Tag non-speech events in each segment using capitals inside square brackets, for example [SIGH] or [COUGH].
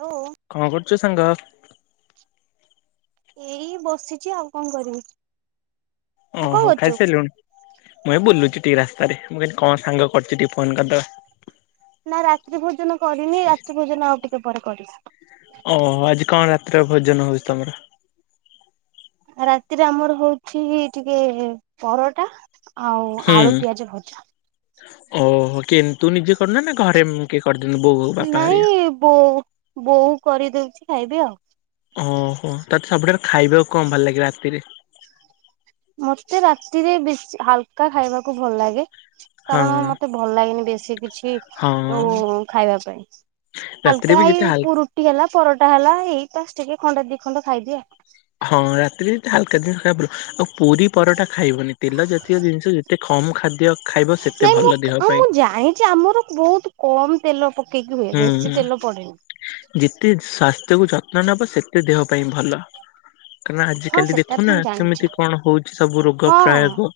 Hello କଣକରୁଚୁ ସାଙ୍ଗ? ଏଇ ବସିଛି ଆଉ କଣ କରିବି। ତୁ କଣ ଓହୋ କରୁଛୁ? ଖାଇସାରିଲୁଣି? [INAUDIBLE] ମୁଁ ଏ ବୁଲୁଚି। ଟିକେ ରାସ୍ତାରେ ମୁଁ କିି କଣ ସାଙ୍ଗ କରିୁଛି ଟିକେ ଫୋନ କରିଦେବା। ନା ରାତ୍ରି ଭୋଜନ କରିନି ରାତ୍ରି ଭୋଜନ ଆଉ ଟିକେ ପରେ କରିବି। ଓହୋ ଆଜି କଣ ରାତିରେ ଭୋଜନ ହଉଛି ତମର? [INAUDIBLE] ରାତିରେ ଆମର ହଉଛି ଟିକେ ପରଟା ଆଉ ହୁଁ ଆଳୁ ପିଆଜ ଭଜା। ଓହୋ କିଏ ତୁ ନିଜେ କରୁନ ନା ଘରେ କିଏ କରିଦିଅନ୍ତି ବୋଉ ହଉ ବାପା ହେରିକା? ନାଇଁ ବୋଉ ବୋଉ କରିଦଉଛି ଖାଇବି ଆଉ। ଓହୋ ତତେ ସବୁଠାରୁ ଖାଇବାକୁ କଣ ଭଲ ଲାଗେ ରାତିରେ? ମତେ ରାତିରେ ବେଶୀ ହାଲକା ଖାଇବାକୁ ଭଲ ଲାଗେ। ହଁ କାରଣ ମତେ ଭଲ ଲାଗନି ବେଶୀ କିଛି ହଁ ଉ ଖାଇବା ପାଇଁ। ରାତିରେ ହାଲକା ବି ଯେତେ ଏଇ ହାଲ ରୁଟି ହେଲା ପରଟା ହେଲା ଏଇ ପାଞ୍ଚ ଟିକେ ଖଣ୍ଡେ ଦି ଖଣ୍ଡ ଖାଇଦିଏ। ହଁ ରାତିରେ ହାଲକା ଜିନିଷ ଖାଇବାକୁ ପଡିବ ଆଉ ପୁରୀ ପରଟା ଖାଇବନି ତେଲ ଜାତୀୟ ଜିନିଷ ଯେତେ ଖ କମ୍ ଖାଦ୍ୟ ଖାଇବ ସେତେ ନାଇଁ ଭଲ ମୁଁ ଦେହ ପାଇଁ। ମୁଁ ଜାଣିଛି ଆମର ବହୁତ କମ ତେଲ ପ ହୁଁ ହୁଁ [INAUDIBLE] ଯେତେ ସ୍ୱାସ୍ଥ୍ୟ କୁ ଜ ନବ ସେତେ ଦେହ ପାଇଁ ଭଲ। କାନା ହଁ ଆଜିିକାଲି ସେଟା ତ ଦେଖୁନା ମୁଁ ଜାଣିଛି କେମିତି କଣ ହଉଛି ସବୁ ରୋଗ ହଁ ପ୍ରୟୋଗ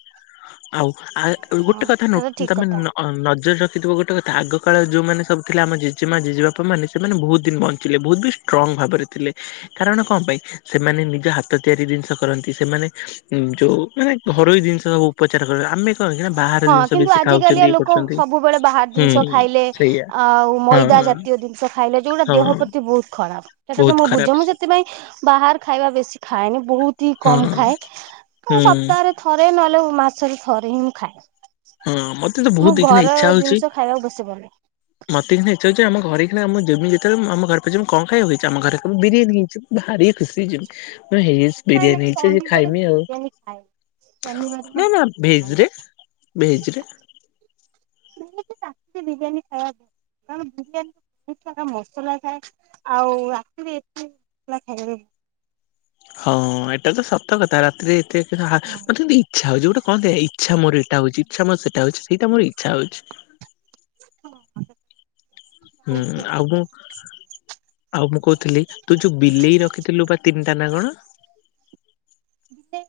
ଆଉ ଆ ହଁ ଗୋଟେ କଥା ସେଟା ତ ନ ଠିକ ତମେ କଥା ନଜର ରଖିଥିବ ଗୋଟେ କଥା ଆଗ କାଳ ଯୋଉମାନୋନ ସବୁ ଥିଲା ଆମ ଜେଜେମାଆ ଜେଜେବାପା ମାନେ ସେମାନେ ବହୁତ ଦିନ ବଞ୍ଚିଲେ ବହୁତ ବି ଷ୍ଟ୍ରଙ୍ଗ୍ ଭାବରେ ଥିଲେ। କାରଣ କଣ ପାଇଁ? ସେମାନେ ନିଜ ହାତ ତିଆରି ଜିନିଷ କରନ୍ତି। ସେମାନେ ଯୋଉ ମାନେ ଘରୋଇ ଜିନିଷ ସବୁ ଉପଚାର କରିବା ଆମେ ହ ବାହାର ହଁ ଜିନିଷ କିନ୍ତୁ ବେଶି ଆଜିକାଲିଆ ଖାଉଛନ୍ତି। ଇଏ ଲୋକ କରୁଛନ୍ତି ସବୁବେଳେ ବାହାର ହୁଁ ଜିନିଷ ଖାଇଲେ ସେଇଆ ଆଉ ହଁ ମଇଦା ଜାତୀୟ ଜିନିଷ ଖାଇଲେ ଯୋଉଗୁଡା ଦେହ ହଁ ପ୍ରତି ବହୁତ ଖରାପ। ସେଟା ତ ବହୁତ ମୁଁ ଖରାପ ବୁଝ ମୁଁ ସେଥିପାଇଁ ବାହହାର ଖାଇବା ବେଶୀ ଖାଏନି। ବହୁତ ହି ହଁ କମ ଖାଏ ହୁଁ ସପ୍ତାହରେ ଥରେ ନହେଲେ ମାସରେ ଥରେ ହିଁ ମୁଁ ଖାଏ। ହଁ ମତେ ତ ମୁଁ ବହୁତ ଏଇନା ଘର ଇଚ୍ଛା ହଉଛି ଜିନିଷ ଖାଇବାକୁ ବେଶୀ ଭଲ [INAUDIBLE] ମତେ ଏନା ଇଚ୍ଛା ଆମ ଘରେଇ ଆମ ଜମି ଯେତେବେଳେ ଆମ ଘରେ ପାଖମ କମ୍ ଖାଇବାକୁ ଇଚ୍ଛା ହେଇଛି ଆମ ଘରେ ବିରିୟାନୀ ହେଇଛି। ଭାରି ଖୁସି ହେଇ ମୁଁ ହେଇଛି ନାଇଁ ନାଇଁ ବିରିୟାନୀ ହେଇଛି ଶନିବାରେ ମୁଁ ଖାଇମି ଆଉ। [INAUDIBLE] ବିରିୟାନୀ ଖାଏ ଶନିବାର [INAUDIBLE] ମୁଁ ନାଇ ନା ବିରିୟାନୀ ଖାଏ। ଭେଜ୍‌ରେ ଭେଜ୍‌ରେ? ନିହାତି [UNINTELLIGIBLE] ବିରିୟାନୀ ଖାଇବା କଣ ବିରିୟାନୀ ବହୁତା ମସଲା ଥାଏ ଆଉ ରାତିରେ ଏ ମସଲା ଖାଇ [INAUDIBLE] ହଁ ଏଇଟା ତ ସତ କଥା ରାତିରେ ଏତେ ମତେ ଇଚ୍ଛା ହଉଛି ଗୋଟେ କଁ ଦେ ଇଚ୍ଛା ମୋର ଏଇଟା ହଉଛି ଇଚ୍ଛା ମୋ ସେଇଟା ହଉଛି ସେଇଟା ମୋର ଇଚ୍ଛା ହଉଛି। [INAUDIBLE] ହଁ। ହୁଁ ଆଉ ମୁଁ ଆଉ ମୁଁ କହୁଥିଲି ତୁ ଯୋଉ ବିଲେଇ ରଖିଥିଲୁ ବା ତିନିଟା ନା କଣ? ଦିଟା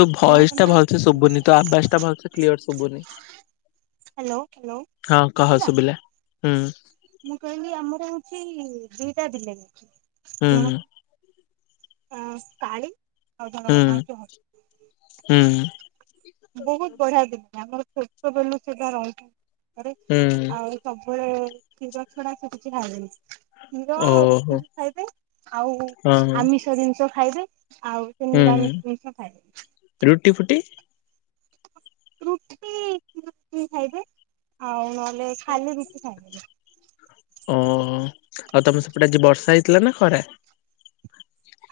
ତୋ କଣ ଭଏସ୍ ଟା କନା ଭଲସେ ହ୍ୟାଲୋ ଶୁଭୁନି ତୋ ଆଭସ୍ ଟା ଭଲସେ କ୍ଲିୟର ଶୁଭୁନି। ହ୍ୟାଲୋ ହ୍ୟାଲୋ ହଁ କହ ଶୁବିଲା। ଶୁଭିଲା। ହୁଁ। ମୁଁ କହିଲି ଆମର ହଉଛି ଦିଟା ବିଲେଇ। ହୁଁ ହୁଁ। ଅଁ କାଳି ଆଉ ହୁଁ ଜଣକ ନାଁ ହଉଛି ହୁଁ [UNINTELLIGIBLE] ବହୁତ ବଢ଼ିଆ [UNINTELLIGIBLE] ଆମର ଛୋଟବେଳୁ ସେଟା ରହିଛି। ରେ ହୁଁ। ଆଉ ସବୁବେଳେ କ୍ଷୀର ଛଡ଼ା ସେ କିଛି ଖାଇବେନି। କ୍ଷୀର ଓହୋ ରୁଟି ହଁ ଖାଇବେ ଆଉ ହଁ ଆମିଷ ଜିନିଷ ଖାଇବେ। ଆଉ ସେ ହୁଁ ନିରାମିଷ ଜିନିଷ ଖାଏନି। ରୁଟି ଫୁଟି ରୁଟି [UNINTELLIGIBLE] ଖାଇବେ ଆଉ ନହେଲେ ଖାଲି ରୁଟି ଖାଇ ଓ ଆଉ ତମେ ସେପଟେ ଆଜି ବର୍ଷା ହେଇଥିଲା ନା ଖରା।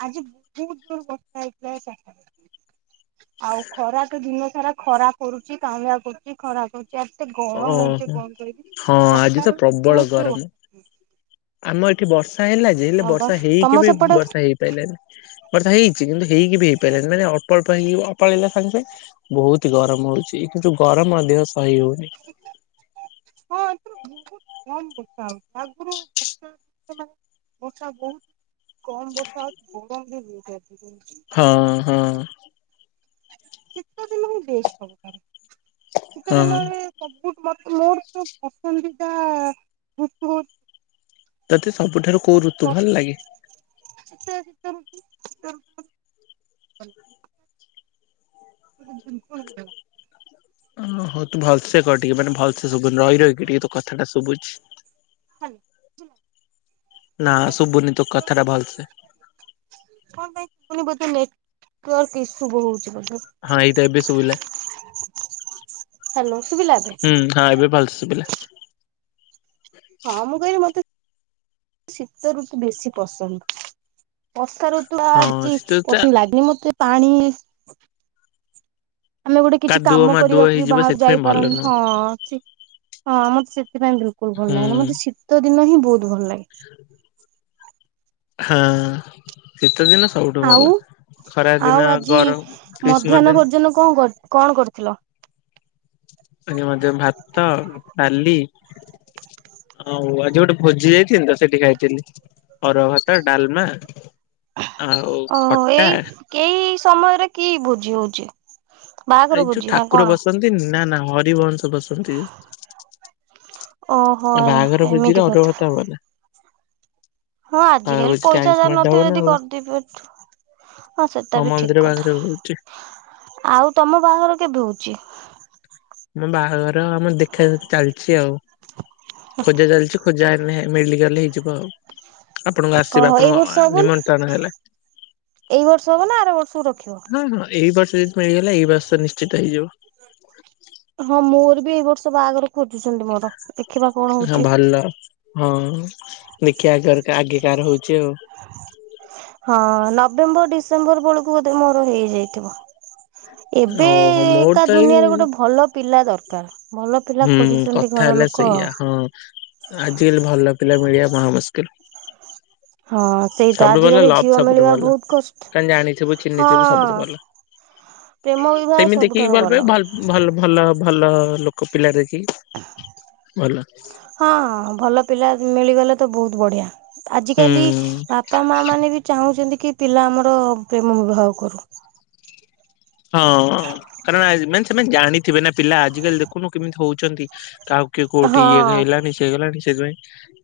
ଆଜି ବହୁତ୍ ଯୋରେ ବର୍ଷା ହେଇଥିଲା [UNINTELLIGIBLE] ଆଉ ଖରା ତ ଦିନ ସାରା ଖରା କରୁଛି କାଁଉଳିଆ କରୁଛି ଖରା କରୁ ଏତେ ଗରମ ହଉଛି ଓହୋ କଣ କହିବି ହଁ ଆଜି ଚାରିଟା ତ ବେଳ ପ୍ରବଳ ଗରମ। ବହୁତ୍ [UNINTELLIGIBLE] ଆମ ଏଠି ବର୍ଷା ହେଲା ଯେ ହେଲେ ବର୍ଷା ହେଇକି ତମ ବି ସେପଟେ ବର୍ଷା ହେଇପାରିଲାନି ବର୍ଷା ହେଇଛି କିନ୍ତୁ ହେଇକି ବି ହେଇ ପାରିଲାନି ମାନେ ଅଳ୍ପ ପାଇଁ ଅଳ୍ପ ହେଲା ସାଙ୍ଗେ ସାଙ୍ଗେ ପାଇଁ ବହୁତ ଗରମ ହଉଛି କିନ୍ତୁ ଗରମ ମଧ୍ୟ ସହି ହଉନି। [INAUDIBLE] ହଁ ଏଥର ବହୁତ କମ୍ ବର୍ଷା ଆଗରୁ ବର୍ଷା ବହୁତ୍ କମ୍ ବର୍ଷା ଗରମ [UNINTELLIGIBLE] ହଁ ହଁ। ଶୀତ ଦିନ ହିଁ ବେଷ୍ଟ୍ [UNINTELLIGIBLE] ଶୀତ ହଁ ଦିନରେ ସବୁ ମୋର ତ ପସନ୍ଦିଦା ଋତୁ ହଉଛି। ତତେ ସବୁଠାରୁ କୋଉ ମତେ ଋତୁ ଭଲ ବର୍ଷା ଲାଗେ? [UNINTELLIGIBLE] [UNINTELLIGIBLE] ଓ ହୋ ତୁ ଭଲସେ କହ ଟିକେ ମାନେ ଭଲସେ ଶୁଭୁନି ରହି ରହିକି ଟିକେ ତୋ କଥାଟା ଶୁଭୁଚି। ହ୍ୟାଲୋ। ନା ଶୁଭୁନି ତୋ କଥା ଟା ଭଲସେ। [UNINTELLIGIBLE] ବୋଧେ ନେଟୱାର୍କ ଇସୁ ବହୁତ୍। ହଁ ଏଇଟା ଏବେ ଶୁଭିଲା। ହ୍ୟାଲୋ ଶୁଭିଲା ଏବେ? ହୁଁ ହଁ ଏବେ ଭଲ ଶୁଭିଲା। ହଁ ମୁଁ କହିଲି ମତେ ଶୀତ ଋତୁ ବେଶୀ ପସନ୍ଦ। ବର୍ଷା ଋତୁ‌ ହଁ ଟା ଶୀତ ଟା ପସନ୍ଦ ଲାଗେନି ମତେ ପାଣି ଆମେ ଗୋଟେ କିଛି କାଦୁଅ କାମ ମାଦୁଅ କରିବାକୁ ବି ହେଇଯିବ ବାହାରକୁ ସେଥିପାଇଁ ଭଲ ଯାଇପାରନ୍ତୁ ନୁହଁ ହଁ ହଁ ମତେ ସେଥିପାଇଁ ଭଲ [UNINTELLIGIBLE] ହୁଁ ମତେ ଶୀତ ଦିନ ହିଁ ବହୁତ୍ ଭଲ ଲାଗେ। ହଁ ଶୀତ ଦିନ। ସବୁଠୁ ଭଲ। ଆଉ ଖରା ଦିନ ଆଉ ଆଜି ଗରମ ଗ୍ରୀଷ୍ମ ମଧ୍ୟାହ୍ନ ଦିନ ଭୋଜନ କଣ କର କଣ କରିଥିଲ? ଆଜି ମଧ୍ୟ ଭାତ ଡ଼ାଲି। ହଉ ଆଜି ଗୋଟେ ଭୋଜି ଯାଇଥିଲି ତ ସେଠି ଖାଇଥିଲି। ଅରୁଆ ଭାତ ଡାଲମା। ଆଉ ଓହୋ ଖଟା ଏଇ ଏଇ ସମୟରେ କି ଭୋଜି ହଉଛି? ବାହାଘର ଏଇ ଯୋଉ ଭୋଜି ନା କଣ? ଠାକୁର ବସନ୍ତିନି ନା ନା ହରିବଂଶ। [UNINTELLIGIBLE] ଓହୋ ବାହାଘର ଭୋଜି ଏମିତି ରେ ଅରୁଆ କଥା ଭାତ ହବନା। ହଁ ଆଜିକାଲି ପଇସା ଯାହାର ମାଡ ହବ ନଥିବେ ନା ଯଦି ଆଉ। କରି [UNINTELLIGIBLE] ହଁ ସେଟା ଆମ ବି ଠିକ୍ ମନ୍ଦିର ବାହାଘର ହଉଛି କଥା ଆଉ ତମ ବାହାଘର କେବେ ହଉଛି? ମୋ ବାହାଘର ଆମ ଦେଖାଦେଖି ଚାଲିଛି ଆଉ। ଖୋଜା ଚାଲିଛି ଖୋଜା ହେନେ ମିଳିଗଲେ ହେଇଯିବ ଆଉ। ଆପଣଙ୍କୁ, ଆସିବ ଓହୋ ଏଇ ଆପଣ ବର୍ଷ ହବ ନା ନିମନ୍ତ୍ରଣ ହେଲା। ଏଇ ବର୍ଷ ହବ ନା ଆର ବର୍ଷକୁ ରଖିବ? ହଁ ହଁ ଏଇ ବର୍ଷ ଯଦି ମିଳିଗଲା। ଏଇ ବର୍ଷ ତ ନିଶ୍ଚିତ ହେଇଯିବ। ହଁ, ମୋର ବି ଏଇ ବର୍ଷ ବାହାଘର ଖୋଜୁଛନ୍ତି ମୋର। ଦେଖିବା କଣ ହଁ, ହଉଛି। ଭଲ। ହଁ, ଦେଖିବା ଘର ଆଗେ କାର ହଉଛି? ଚିଓ ହଁ, ନଭେମ୍ବର ଡିସେମ୍ବର ବେଳକୁ ବୋଧେ ମୋର ହେଇଯାଇଥିବ? ଓହୋ ଏବେ-ଏ ମୋର କା ତ ଏଇ ଦୁନିଆରେ ଗୋଟେ ଭଲ ପିଲା ଦରକାର। ଭଲ ପିଲା ହୁଁ, ଖୋଜୁଛନ୍ତି କଥା ଘର ହେଲା ଲୋକ। ସେଇଆ। ହଁ, ଆଜିକାଲି ଭଲପିଲା ମିଳିବା ମହାମୁସ୍କିଲ। ହଁ ସେଇଟା ସବୁଠୁ ଭଲ ଆଜିକାଲି ଲଭ! ଝିଅ ସବୁଠୁ ମିଳିବା ଭଲ ବହୁତ କଷ୍ଟ। କଣ, ଜାଣିଥିବୁ, ଚିହ୍ନିଥିବୁ, ସବୁଠୁ ହଁ ଭଲ। ପ୍ରେମ ବିବାହ ସେମିତି ଦେଖିକି ସବୁଠାରୁ ଭଲ ପାଇବୁ। ଭଲ୍ ଭଲ୍ ଭଲ-ଅ ଭଲ ଲୋକ ପିଲା ଦେଖି, ଭଲ। ହଁ ଭଲ ପିଲା ମିଳିଗଲେ ତ ବହୁତ ବଢ଼ିଆ। ଆଜିକାଲି ହୁଁ। ବାପା ମା ମାନେ ବି ଚାହୁଁଛନ୍ତି କି ପିଲା ଆମର ପ୍ରେମ ବିବାହ କରୁ। ହଁ, କାରଣ ମାନେ ସେମାନେ ଜାଣିଥିବେ ନା, ପିଲା ଆଜିକାଲି ଦେଖୁନୁ କେମିତି ହଉଛନ୍ତି। କାହାକୁ କିଏ କୋଉଠି! ହଁ ଇଏ ହେଲାଣି, ସିଏ ହେଇଗଲାଣି ସେଥିପାଇଁ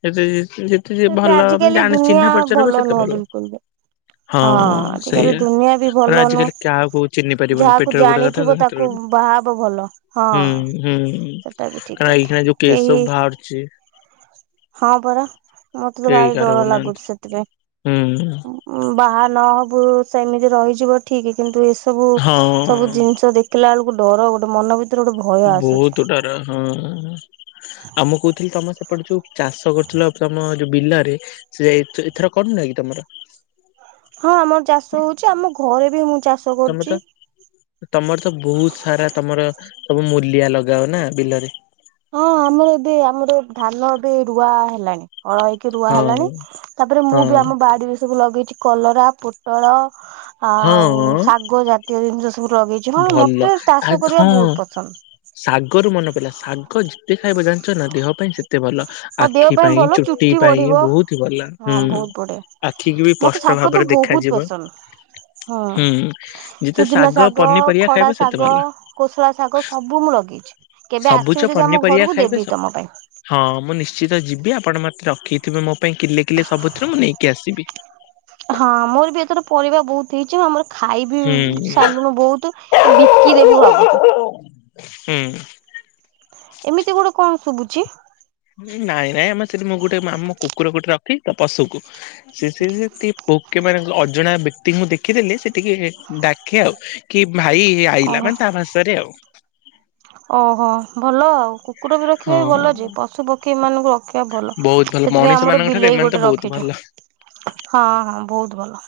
ଏତେ ଇଏ। ଯେତେ ଯିଏ ଏବେ ଭଲ ଆଜିକାଲି ଜାଣେ, ଦୁନିଆ ଚିହ୍ନା ପରିଚୟ ରହିବ ସେତେ ନୁହଁ ଭଲ। ବିଲକୁଲ ବି। ହଁ, ଆଜିକାଲି ସେଇଆ। ଦୁନିଆ ବି ଭଲ ନୁହଁ। ଆଜିିକାଲି କାହା କହୁ ଚିହ୍ନି ପାରିବୁନୁ। ଯାହାକୁ ପେଟର ଗୋଟେ କଥା ଜାଣିଥିବ ତାକୁ ହାତର ଗୋଟେ। ବାହା ହବ ଭଲ। ହଁ ହୁଁ, ସେଟା ବି ହୁଁ ଠିକ କାର କଥା। ଏଇଖିଣା ଯଉ କେସ କେହି ସବୁ ବାହାରୁଛି? ହଁ, ପରା ମତେ ତ କେହି ଭାରି କାହାର ଡର ହଉନାହାନ୍ତି। ଲାଗୁଛି ସେଥିପାଇଁ। ହୁଁ ଉଁ ବାହା ନହବୁ ସେମିତି ରହିଯିବ। ଠିକ୍ କିନ୍ତୁ ଏସ୍ ସବୁ ସବୁ ହଁ ଜିନିଷ ଦେଖିଲା ବେଳକୁ ଡର, ଗୋଟେ ମନ ଭି ବହୁତ ଡର ହଁ-ଅ। ଆଉ ମୁଁ କହୁଥିଲି, ତମେ ସେପଟେ ଯୋଉ ଚାଷ କରୁଥିଲ ତମ ଯୋଉ ବିଲରେ ସେ ଯାଇ ଏଥର କଣ ନାଇକି ତମର। ହଁ ଆମର ଚାଷ ହଉଛି। ଆମ ଘରେ ବି ମୁଁ ଚାଷ ତମର ତ କରୁଛି। ତମର ତ ବହୁତ ସାରା ତମର ସବୁ ମୂଲିଆ ଲଗାଅ ନା ବିଲରେ। ହଁ, ଆମର ଏବେ ଆମର ଧାନ ଏବେ ରୁଆ ହେଲାଣି। ଅଳ ହେଇକି ରୁଆ ହଁ ହେଲାଣି, ତାପରେ ମୁଁ ହଁ ବି ଆମ ବାଡିରେ ସବୁ ଲଗେଇଛି। କଲରା, ପୋଟଳ, ହଁ ଆଉ ଶାଗ ଜାତୀୟ ଜିନିଷ ସ ତୁରଗେଇଛୁ। ହଁ ଭଲ ମତେ ଆ ତାଷ କରିବା ହଁ ବହୁତ ପସନ୍ଦ। ଶାଗରୁ ମନ ପଇଲା ଶାଗ ଯେତେ ଖାଇବ ଜାଣିଛ ନା, ଦେହ ପାଇଁ ସେତ ତେ ଭଲ ଆଉ ଦେହ ଆଖି ପାଇଁ, ଭଲ ଚୁଟି ପାଇଁ, ବଢିବ ବହୁତ ହି ଭଲ। ହଁ ହୁଁ, ବହୁତ ବଢିଆ। ଆଖିକୁ ବି ମତେ ପଷ୍ଟ ଶାଗ ତ ଭାବରେ ବହୁତ ଦେଖାଯିବ। ପସନ୍ଦ ହୁଁ ଯେତେ ଶାଗ ଗ, ପନିପରିବା ଖଡା ଖାଇବେ ସେତେ ଶାଗ, ଭଲ କୋସଳା ଶାଗ, ସବୁ ମୁଁ ଲଗେଇଛି। କେବେ ସବୁଜ ଆସିବୁ ଯଦି ଆମ ପନିପରିବା ଘରକୁ ଦେବି। ଖାଇବେ ବି ସବୁ ତମ ପାଇଁ। ହଁ, ମୁଁ ନିଶ୍ଚିତ ଯିବି। ଆପଣ ମତେ ରଖିଥିବେ ମୋ ପାଇଁ କିଲେ କିଲେ ସବୁଥୁରୁ, ମୁଁ ନେଇକି ଆସିବି। ହଁ, ମୋର ବି ଏଥର ପରିବା ବହୁତ ହେଇଛି ଆମର ଖାଇ ବିି ହୁଁ ସାରିଲୁଣୁ ବହୁତ। ବିକି ଦେବୁ ଭାବୁଛୁ! ହୁଁ, ଏମିତି ଗୋଟେ କଣ ଶୁଭୁଛି? ନାଇଁ ନାଇଁ ଆମେ ସେଠି, ମୁଁ ଗୋଟେ ଆମ କୁକୁର ଗୋଟେ ରଖି ପଶୁକୁ ସେ-ସେ ଯେତି ଭୋକେ ମାନେ ଅଜଣା ବ୍ୟକ୍ତିଙ୍କୁ ଦେଖିଦେଲେ, ସେ ଟିକେ ଡାକେ ଆଉ କି ଭାଇ ଆଇିଲା ଓହୋ ମାନେ, ତା ଭାଷାରେ ଆଉ। ଓହୋ ଭଲ ଆଉ, କୁକୁର ବି ରଖିବା ବି ହଁ। ଭଲଯେ। ପଶୁ ପକ୍ଷୀ ମାନଙ୍କୁ ର ରଖିଆ ଭଲ। ବହୁତ ଭଲ ସେଥିପାଇଁ ମଣିଷ ଆମର ମାନଙ୍କ ଠାରୁ ବିଲେଇ ଏମାନେ ତ ଗୋଟେ ବହୁତ ରଖିଛୁ। ଭଲ ହଁ ହଁ ବହୁତ ଭଲ।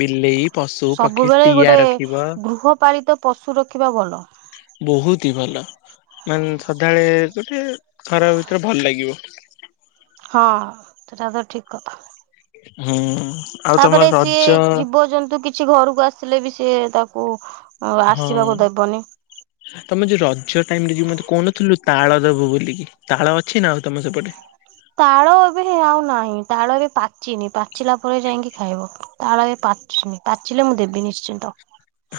ବିଲେଇ, ପଶୁ, ପକ୍ଷୀ, ସବୁବେଳେ ଟିଆ ଗୋଟେ ରଖିବ। ଗୃହପାଳିତ ପଶୁ ରଖିବା ଭଲ ବହୁ ତି ଭଲ। ମାନ ସଦାବେଳେ ଗୋଟେ ଘର ଭିତରେ ଭଲ ଲାଗିବ। ହଁ ସେଟା ତ ଠିକ କଥା। ହଁ। ତାପରେ ସିଏ ଜୀବଜନ୍ତୁ କିଛି ଘରକୁ ଆସିଲେ ବି ସିଏ ତାକୁ ଓ ଆସିବାକୁ ଦେବନି। ତୋମେ ଯୋଉ ରଜ ଟାଇମ୍ ରେ ଯୋଉ ମୋତେ କହୁନଥୁଲୁ ତାଳ ଦବୁ ବୋଲିକି, ତାଳ ଅଛି ନା ଆଉ ତୋମ ସେପଟେ? ତାଳ ଏବେ ହେ ଆଉ ନାହିଁ। ତାଳ ଏବେ ପାଚିନି ପାଚିଲା ପରେ ଯାଇକି ଖାଇବ। ତାଳ ଏବେ ପା ପାଚନି, ପାଚିଲେ ମୁଁ ଦେବି ନିଶ୍ଚିନ୍ତ।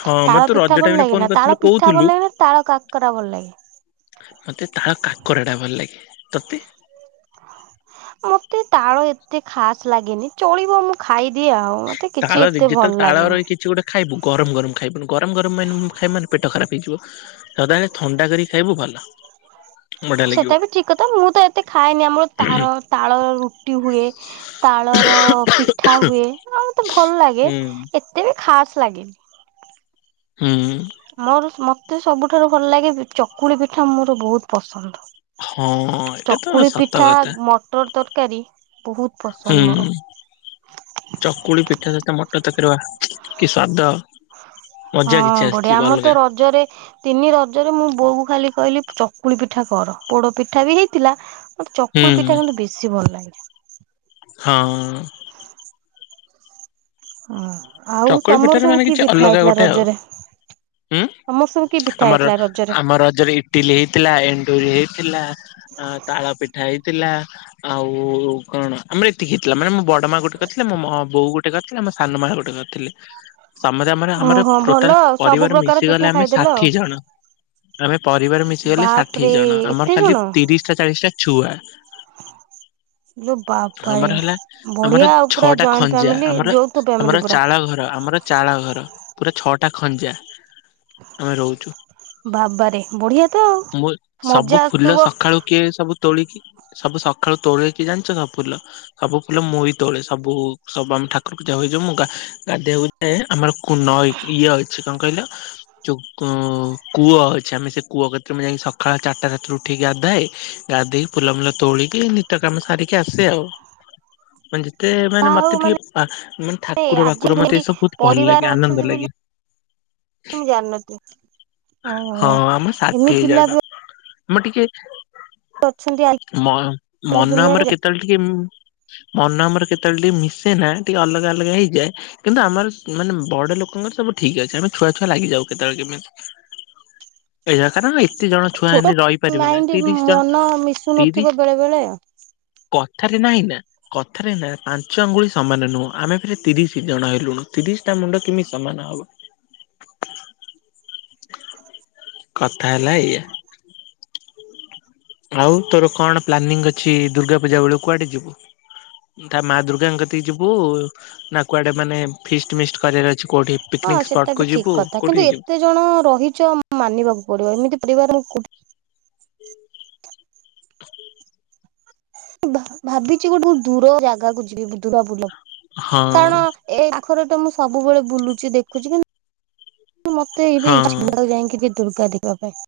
ହଁ ମତେ ତୁ ତାଳ ରଜ ପିଠା ଟାଇମ ଭଲ ରେ ଲାଗେ ଫୋନ ନା? କରିଥିଲୁ ତାଳ ପିଠା ଭଲ କହୁଥିଲୁ ଲାଗେ ନା? ତାଳ କାକରା ଭଲ ଲାଗେ? ମୋତେ ତାଳ କାକରା ଟା ଭଲ ଲାଗେ। ତୋତେ? ମୋତେ ତାଳ ଏତେ ଖାସ୍ ଲାଗେନି। ଚଳିବ ମୁଁ ଖାଇଦିଏ ଆଉ। ମୋତେ ତାଳ ଯେ-ଯେତେବେଳେ ତାଳ ର ଏଇ କିଛି ଗୋଟେ ଖାଇବୁ ଗରମ ଗରମ ଖାଇବୁନୁ। ଗରମ ଗରମ ମାନୁ ଖାଇବୁ ମାନେ ପେଟ ଖରାପ। ହେଇଯିବ। ସଦାବେଳେ ଥଣ୍ଡା କରିକି ଖାଇବୁ ଭଲ। ବଢିଆ ଲାଗିବ ସେଟା ବି ଠିକ କଥା। ମୁଁ ତ ଏତେ ଖାଏନି ଆମର ତାର ତାଳ ରୁଟି ହୁଏ। ତାଳ ର ପିଠା ହୁଏ। ଆଉ ତ ଭଲ ଲାଗେ। ହୁଁ ଏତେ ବି ଖାସ୍ ଲାଗେନି। ହୁଁ। ମୋର ମୋତେ ସବୁଠାରୁ ଭଲ ଲାଗେ ଚକୁଳି ପିଠା ମୋର ବହୁତ ପସନ୍ଦ। ହଁ। ଏଇଟା ତ ଚକୁଳି ସତ ପିଠା, କଥା ମଟର ତରକାରୀ। ବହୁତ ହୁଁ, ପସନ୍ଦ ମୋର ଚକୁଳି ପିଠା ସହିତ ମଟର ତରକାରୀ ବାଃ କି ସ୍ଵାଦ। ମଜା ହଁ କିଛି ବଢିଆ ଆସିଯିବ ଆମ ତ ଅଲଗା ରଜରେ ତିନି ରଜରେ ମୁଁ ବୋଉ ଖାଲି କହିଲି ଚକୁଳି ପିଠା କର। ପୋଡ ପିଠା ବି ହେଇଥିଲା। ମୋତେ ହୁଁ ଚକୁଲ ପିଠା କିନ୍ତୁ ବେଶୀ ଭଲ ଲାଗେ। ହଁ। ହଁ ଆଉ ଚକୁଳି ତୋମର ପିଠାରେ ମାନେ ସବୁ କି କିଛି ପିଠା ଅଲଗା ହେଇଥିଲା ଗୋଟେ ଆଉ ରଜରେ? ହୁଁ। ତୋମସ ଆମର ଆମ ରଜରେ ଇଟିଲି ହେଇଥିଲା। ଏଣ୍ଡୁରି ହେଇଥିଲା। ଅଁ, ତାଳ ପିଠା ହେଇ ଥିଲା, ଆଉ କଣ ଆମର ଏତିକି ହେଇଥିଲା। ମାନେ ମୋ ବଡ ମା ଗୋଟେ କରିଥିଲେ। ମୋ ମୋ ବୋଉ ଗୋଟେ କରିଥିଲା। ମୋ ସାନ ମା ଗୋଟେ କୋର ସମସ୍ତେ ଆମର ଆମର ଓହୋ ଭଲ ଟୋଟାଲ ଆଉ ସବୁ ପରିବାର ପ୍ରକାର ପିଠା ମିଶିଗଲେ ଆମେ ଖାଇଦେଲ ଆଉ। ଷାଠିଏ ଜଣ। ଆମେ ପରିବାର ମିଶିଗଲେ ଷାଠିଏ ବାପରେ ଜଣ। ଏତେ ଆମର ଖାଲି ଜଣ ତିରିଶ ଟା ଚାଳିଶ ଟା ଛୁଆ। ଇଲୋ ବାବାରେ। ଆମର ହେଲା ବଢିଆ ଆମର ଆଉ ପୁରା ଛଅଟା ଜଏଣ୍ଟ ଖଞ୍ଜା। ଫ୍ୟାମିଲି ଆମର ଯୌଥ ଫ୍ୟାମିଲି ଆମର ପୁରା। ଚାଳ ଘର। ଆମର ଚାଳ ଘର। ପୁରା ଛଅଟା ଖଞ୍ଜା। ଆମେ ରହୁଚୁ। ବାବାରେ ବଢିଆ ତ ଆଉ ମୁଁ ସବୁ ମଜା ଫୁଲ ଆସୁଥିବ ସକାଳୁ କିଏ ସବୁ ତୋଳିକି ସବୁ ସକାଳୁ ତୋଳେ ଜାଣିଚ ସବୁ ଫୁଲ? ସବୁ ଫୁଲ ମୁଇ ତୋଳେ ସବୁ ସବା ମୁଁ ଠାକୁର ପୂଜା ହୁଏ ଯୋଉ ମୁଁ ଗା-ଗାଧେଇବାକୁ ଯାଏ ଆମର କୁ - ନଈ ଇଏ ଅଛି କଣ କହିଲ ଚୁ କୋ କୂଅ ଅଛି। ଆମେ ସେ କୂଅ କ ତ ମୁଁ ଯାଇକି ସକାଳ ଚାରଟା ରାତିରେ ଉଠିକି ଗାଧାଏ। ଗାଧେଇ ଫଲ ମୁଲ ତୋଳିକି ନିିତ କାମ ସାରିକି ଆସେ। ଆଉ, [UNINTELLIGIBLE] ତେ ମାନେ ଯାହା ହଉ ମୋତେ ଟିକେ ମାନେ ଆ, ମାନେ ଠାକୁର ଆଜି ବାକୁର ମୋତେ ଏମିତି ଏସବୁ ବହୁତ ଭଲ ପରିବାର ଲାଗେ, ଅଛନ୍ତି ଆନନ୍ଦ ବୋଲି ଲାଗେ। ମୁଁ ଜାଣନ [INAUDIBLE] ଅ, ଓ ଏମିତି ଏଇ ପିଲା ଜାଗା ବି ଟା ମୁଁ ଟିକେ ଅଛନ୍ତି ମ ଆଜିକାଲି ମନ ଦୁନିଆରେ ଆମର କେତେବେଳେ ଟିକେ ଉଁ, ମନ ଆମର କେ ତେବେଳେ ଟିକେ ମିଶେନା ଟିକେ ଅଲଗା ଅଲଗା ହେଇଯାଏ। କିନ୍ତୁ ଆମର ମାନେ ବଡ ଲୋକଙ୍କର ସବୁ ଠିକ୍ ଅଛି। ଆମେ ଛୁଆ ଛୁଆ ଲାଗିଯାଉ କେତେବେଳେ କେମିତି। ଏଇ ଜାକାରା ଏତେ ଜଣ ଛୁଆ ଛୋଟ ହେନେ ରହିପାରିବେ ନା। ମାଇଣ୍ଡ ତିରିଶ ମନ ଜଣ ମିଶୁନଥିବ ତିରିଶ ବେଳେ ବେଳେ। କ ଥାରେ ନାଇଁ ନା କଥାରେ ନା ପାଞ୍ଚ ଆଙ୍ଗୁଳି ସମାନ ନୁହଁ। ଆମେ ଫେର ତିରିଶ ଜଣ ହେଲୁଣୁ। ତିରିଶ ଟା ମୁଣ୍ଡ କିମିତି ସମାନ ହବ? କଥା ହେଲା ଏୟା। ଆଉ ତୋର କଣ ପ୍ଲାନିଂ ଅଛି, ଦୁର୍ଗା ପୂଜା ବେଳକୁ କୁଆଡେ ଯିବୁ? ତା ମା ଦୁର୍ଗାଙ୍କ କତିକି ଯିବୁ, ନା କୁଆଡେ ମାନେ ଫିଷ୍ଟ ମିଷ୍ଟ କରିବାର ଅଛି? କୋଉଠି ହଁ ପିକନିକ ସ୍ପଟ ସେଟା କୁ ବି ଠିକ ଯିବୁ କଥା। କିନ୍ତୁ କୋଉଠିକି ଯିବୁ? ଏତେ ଜଣ ରହିଚ ମାନିବାକୁ ପଡିବ ଏମିତି ପରିବାର ମୁଁ କୋଉ [INAUDIBLE] ଭାବିଛିି ଗୋଟେ, ଦୂର ଜାଗାକୁ ଯିବି। [UNINTELLIGIBLE] ହଁ କାରଣ ଏ ପାଖରେ ତ ମୁଁ ସବୁବେଳେ ବୁଲୁଛି ଦେଖୁଛି କିନ୍ତୁ କିନ୍ତୁ ମତେ ଏବେ ଇଚ୍ଛା ହଁ। [UNINTELLIGIBLE] ଯାଇକି ଦୁର୍ଗା ଦେବା ପାଇଁ।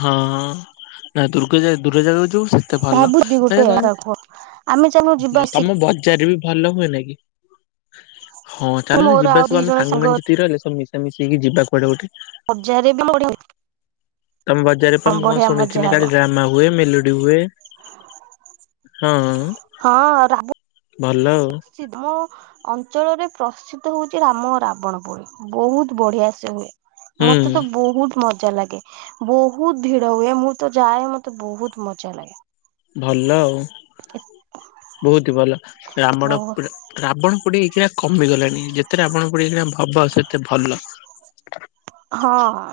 ହଁ ନା ଦୁର୍ଗା ଯାଗ ଦୂର ଜାଗାକୁ ଯିବୁ। ସେତେ ଭଲ ଭାବୁଛି ଗୋଟେ ଜାଗାକୁ ଆମେ ଚାଲୁନୁ ଯିବା [UNINTELLIGIBLE] ତମ ମିଶିକି ବଜାର ବି ଭଲ ହୁଏ ନାଇ କି, ହଁ ଚାଲୁନ ମୋର ଯିବା ଆଉ ସବୁ ଦି ଆମେ ଜଣ ସାଙ୍ଗ ସାଙ୍ଗମାନେ ଯେତିକି ରହିଲେ ସବୁ ମିଶା ମିଶି ହେଇକି ଯିବା କୁଆଡ଼େ ଗୋଟେ? ଅଜା ଘରେ ବି। [UNINTELLIGIBLE] ତମ ବଜାରରେ ପା ମୁଁ କଣ ବଢିଆ ମଜା ଶୁଣିଥିଲି, ହବ କାଲି ଡ୍ରାମା ହୁଏ ମେଲୋଡି ହୁଏ। ହଁ। ହଁ ରାହୁ ଭଲ ଆଉ। [UNINTELLIGIBLE] ମୁଁ। ଅଞ୍ଚଳରେ ପ୍ରସିଦ୍ଧ ହଉଛି ରାମ ରାବଣ ପୋଡି, ବହୁତ ବଢିଆ ସେ ହୁଏ। ହୁଁ ମତେ ତ ବହୁତ ମ ମଜା ଲାଗେ, ବହୁତ ଭିଡ ହୁଏ, ମୁଁ ତ ଯାଏ ମତେ ବହୁତ ମଜା ଲାଗେ। ଭଲ ଆଉ। ବହୁତି ଭଲ [UNINTELLIGIBLE] ରାବଣ ଗୋଟେ ଇଚ୍ଛା କମି ଗଲାଣି। ଯେତେ ରାବଣ ପୋଡି ହେଲେ ହବ ସେତେ ଭଲ। ହଁ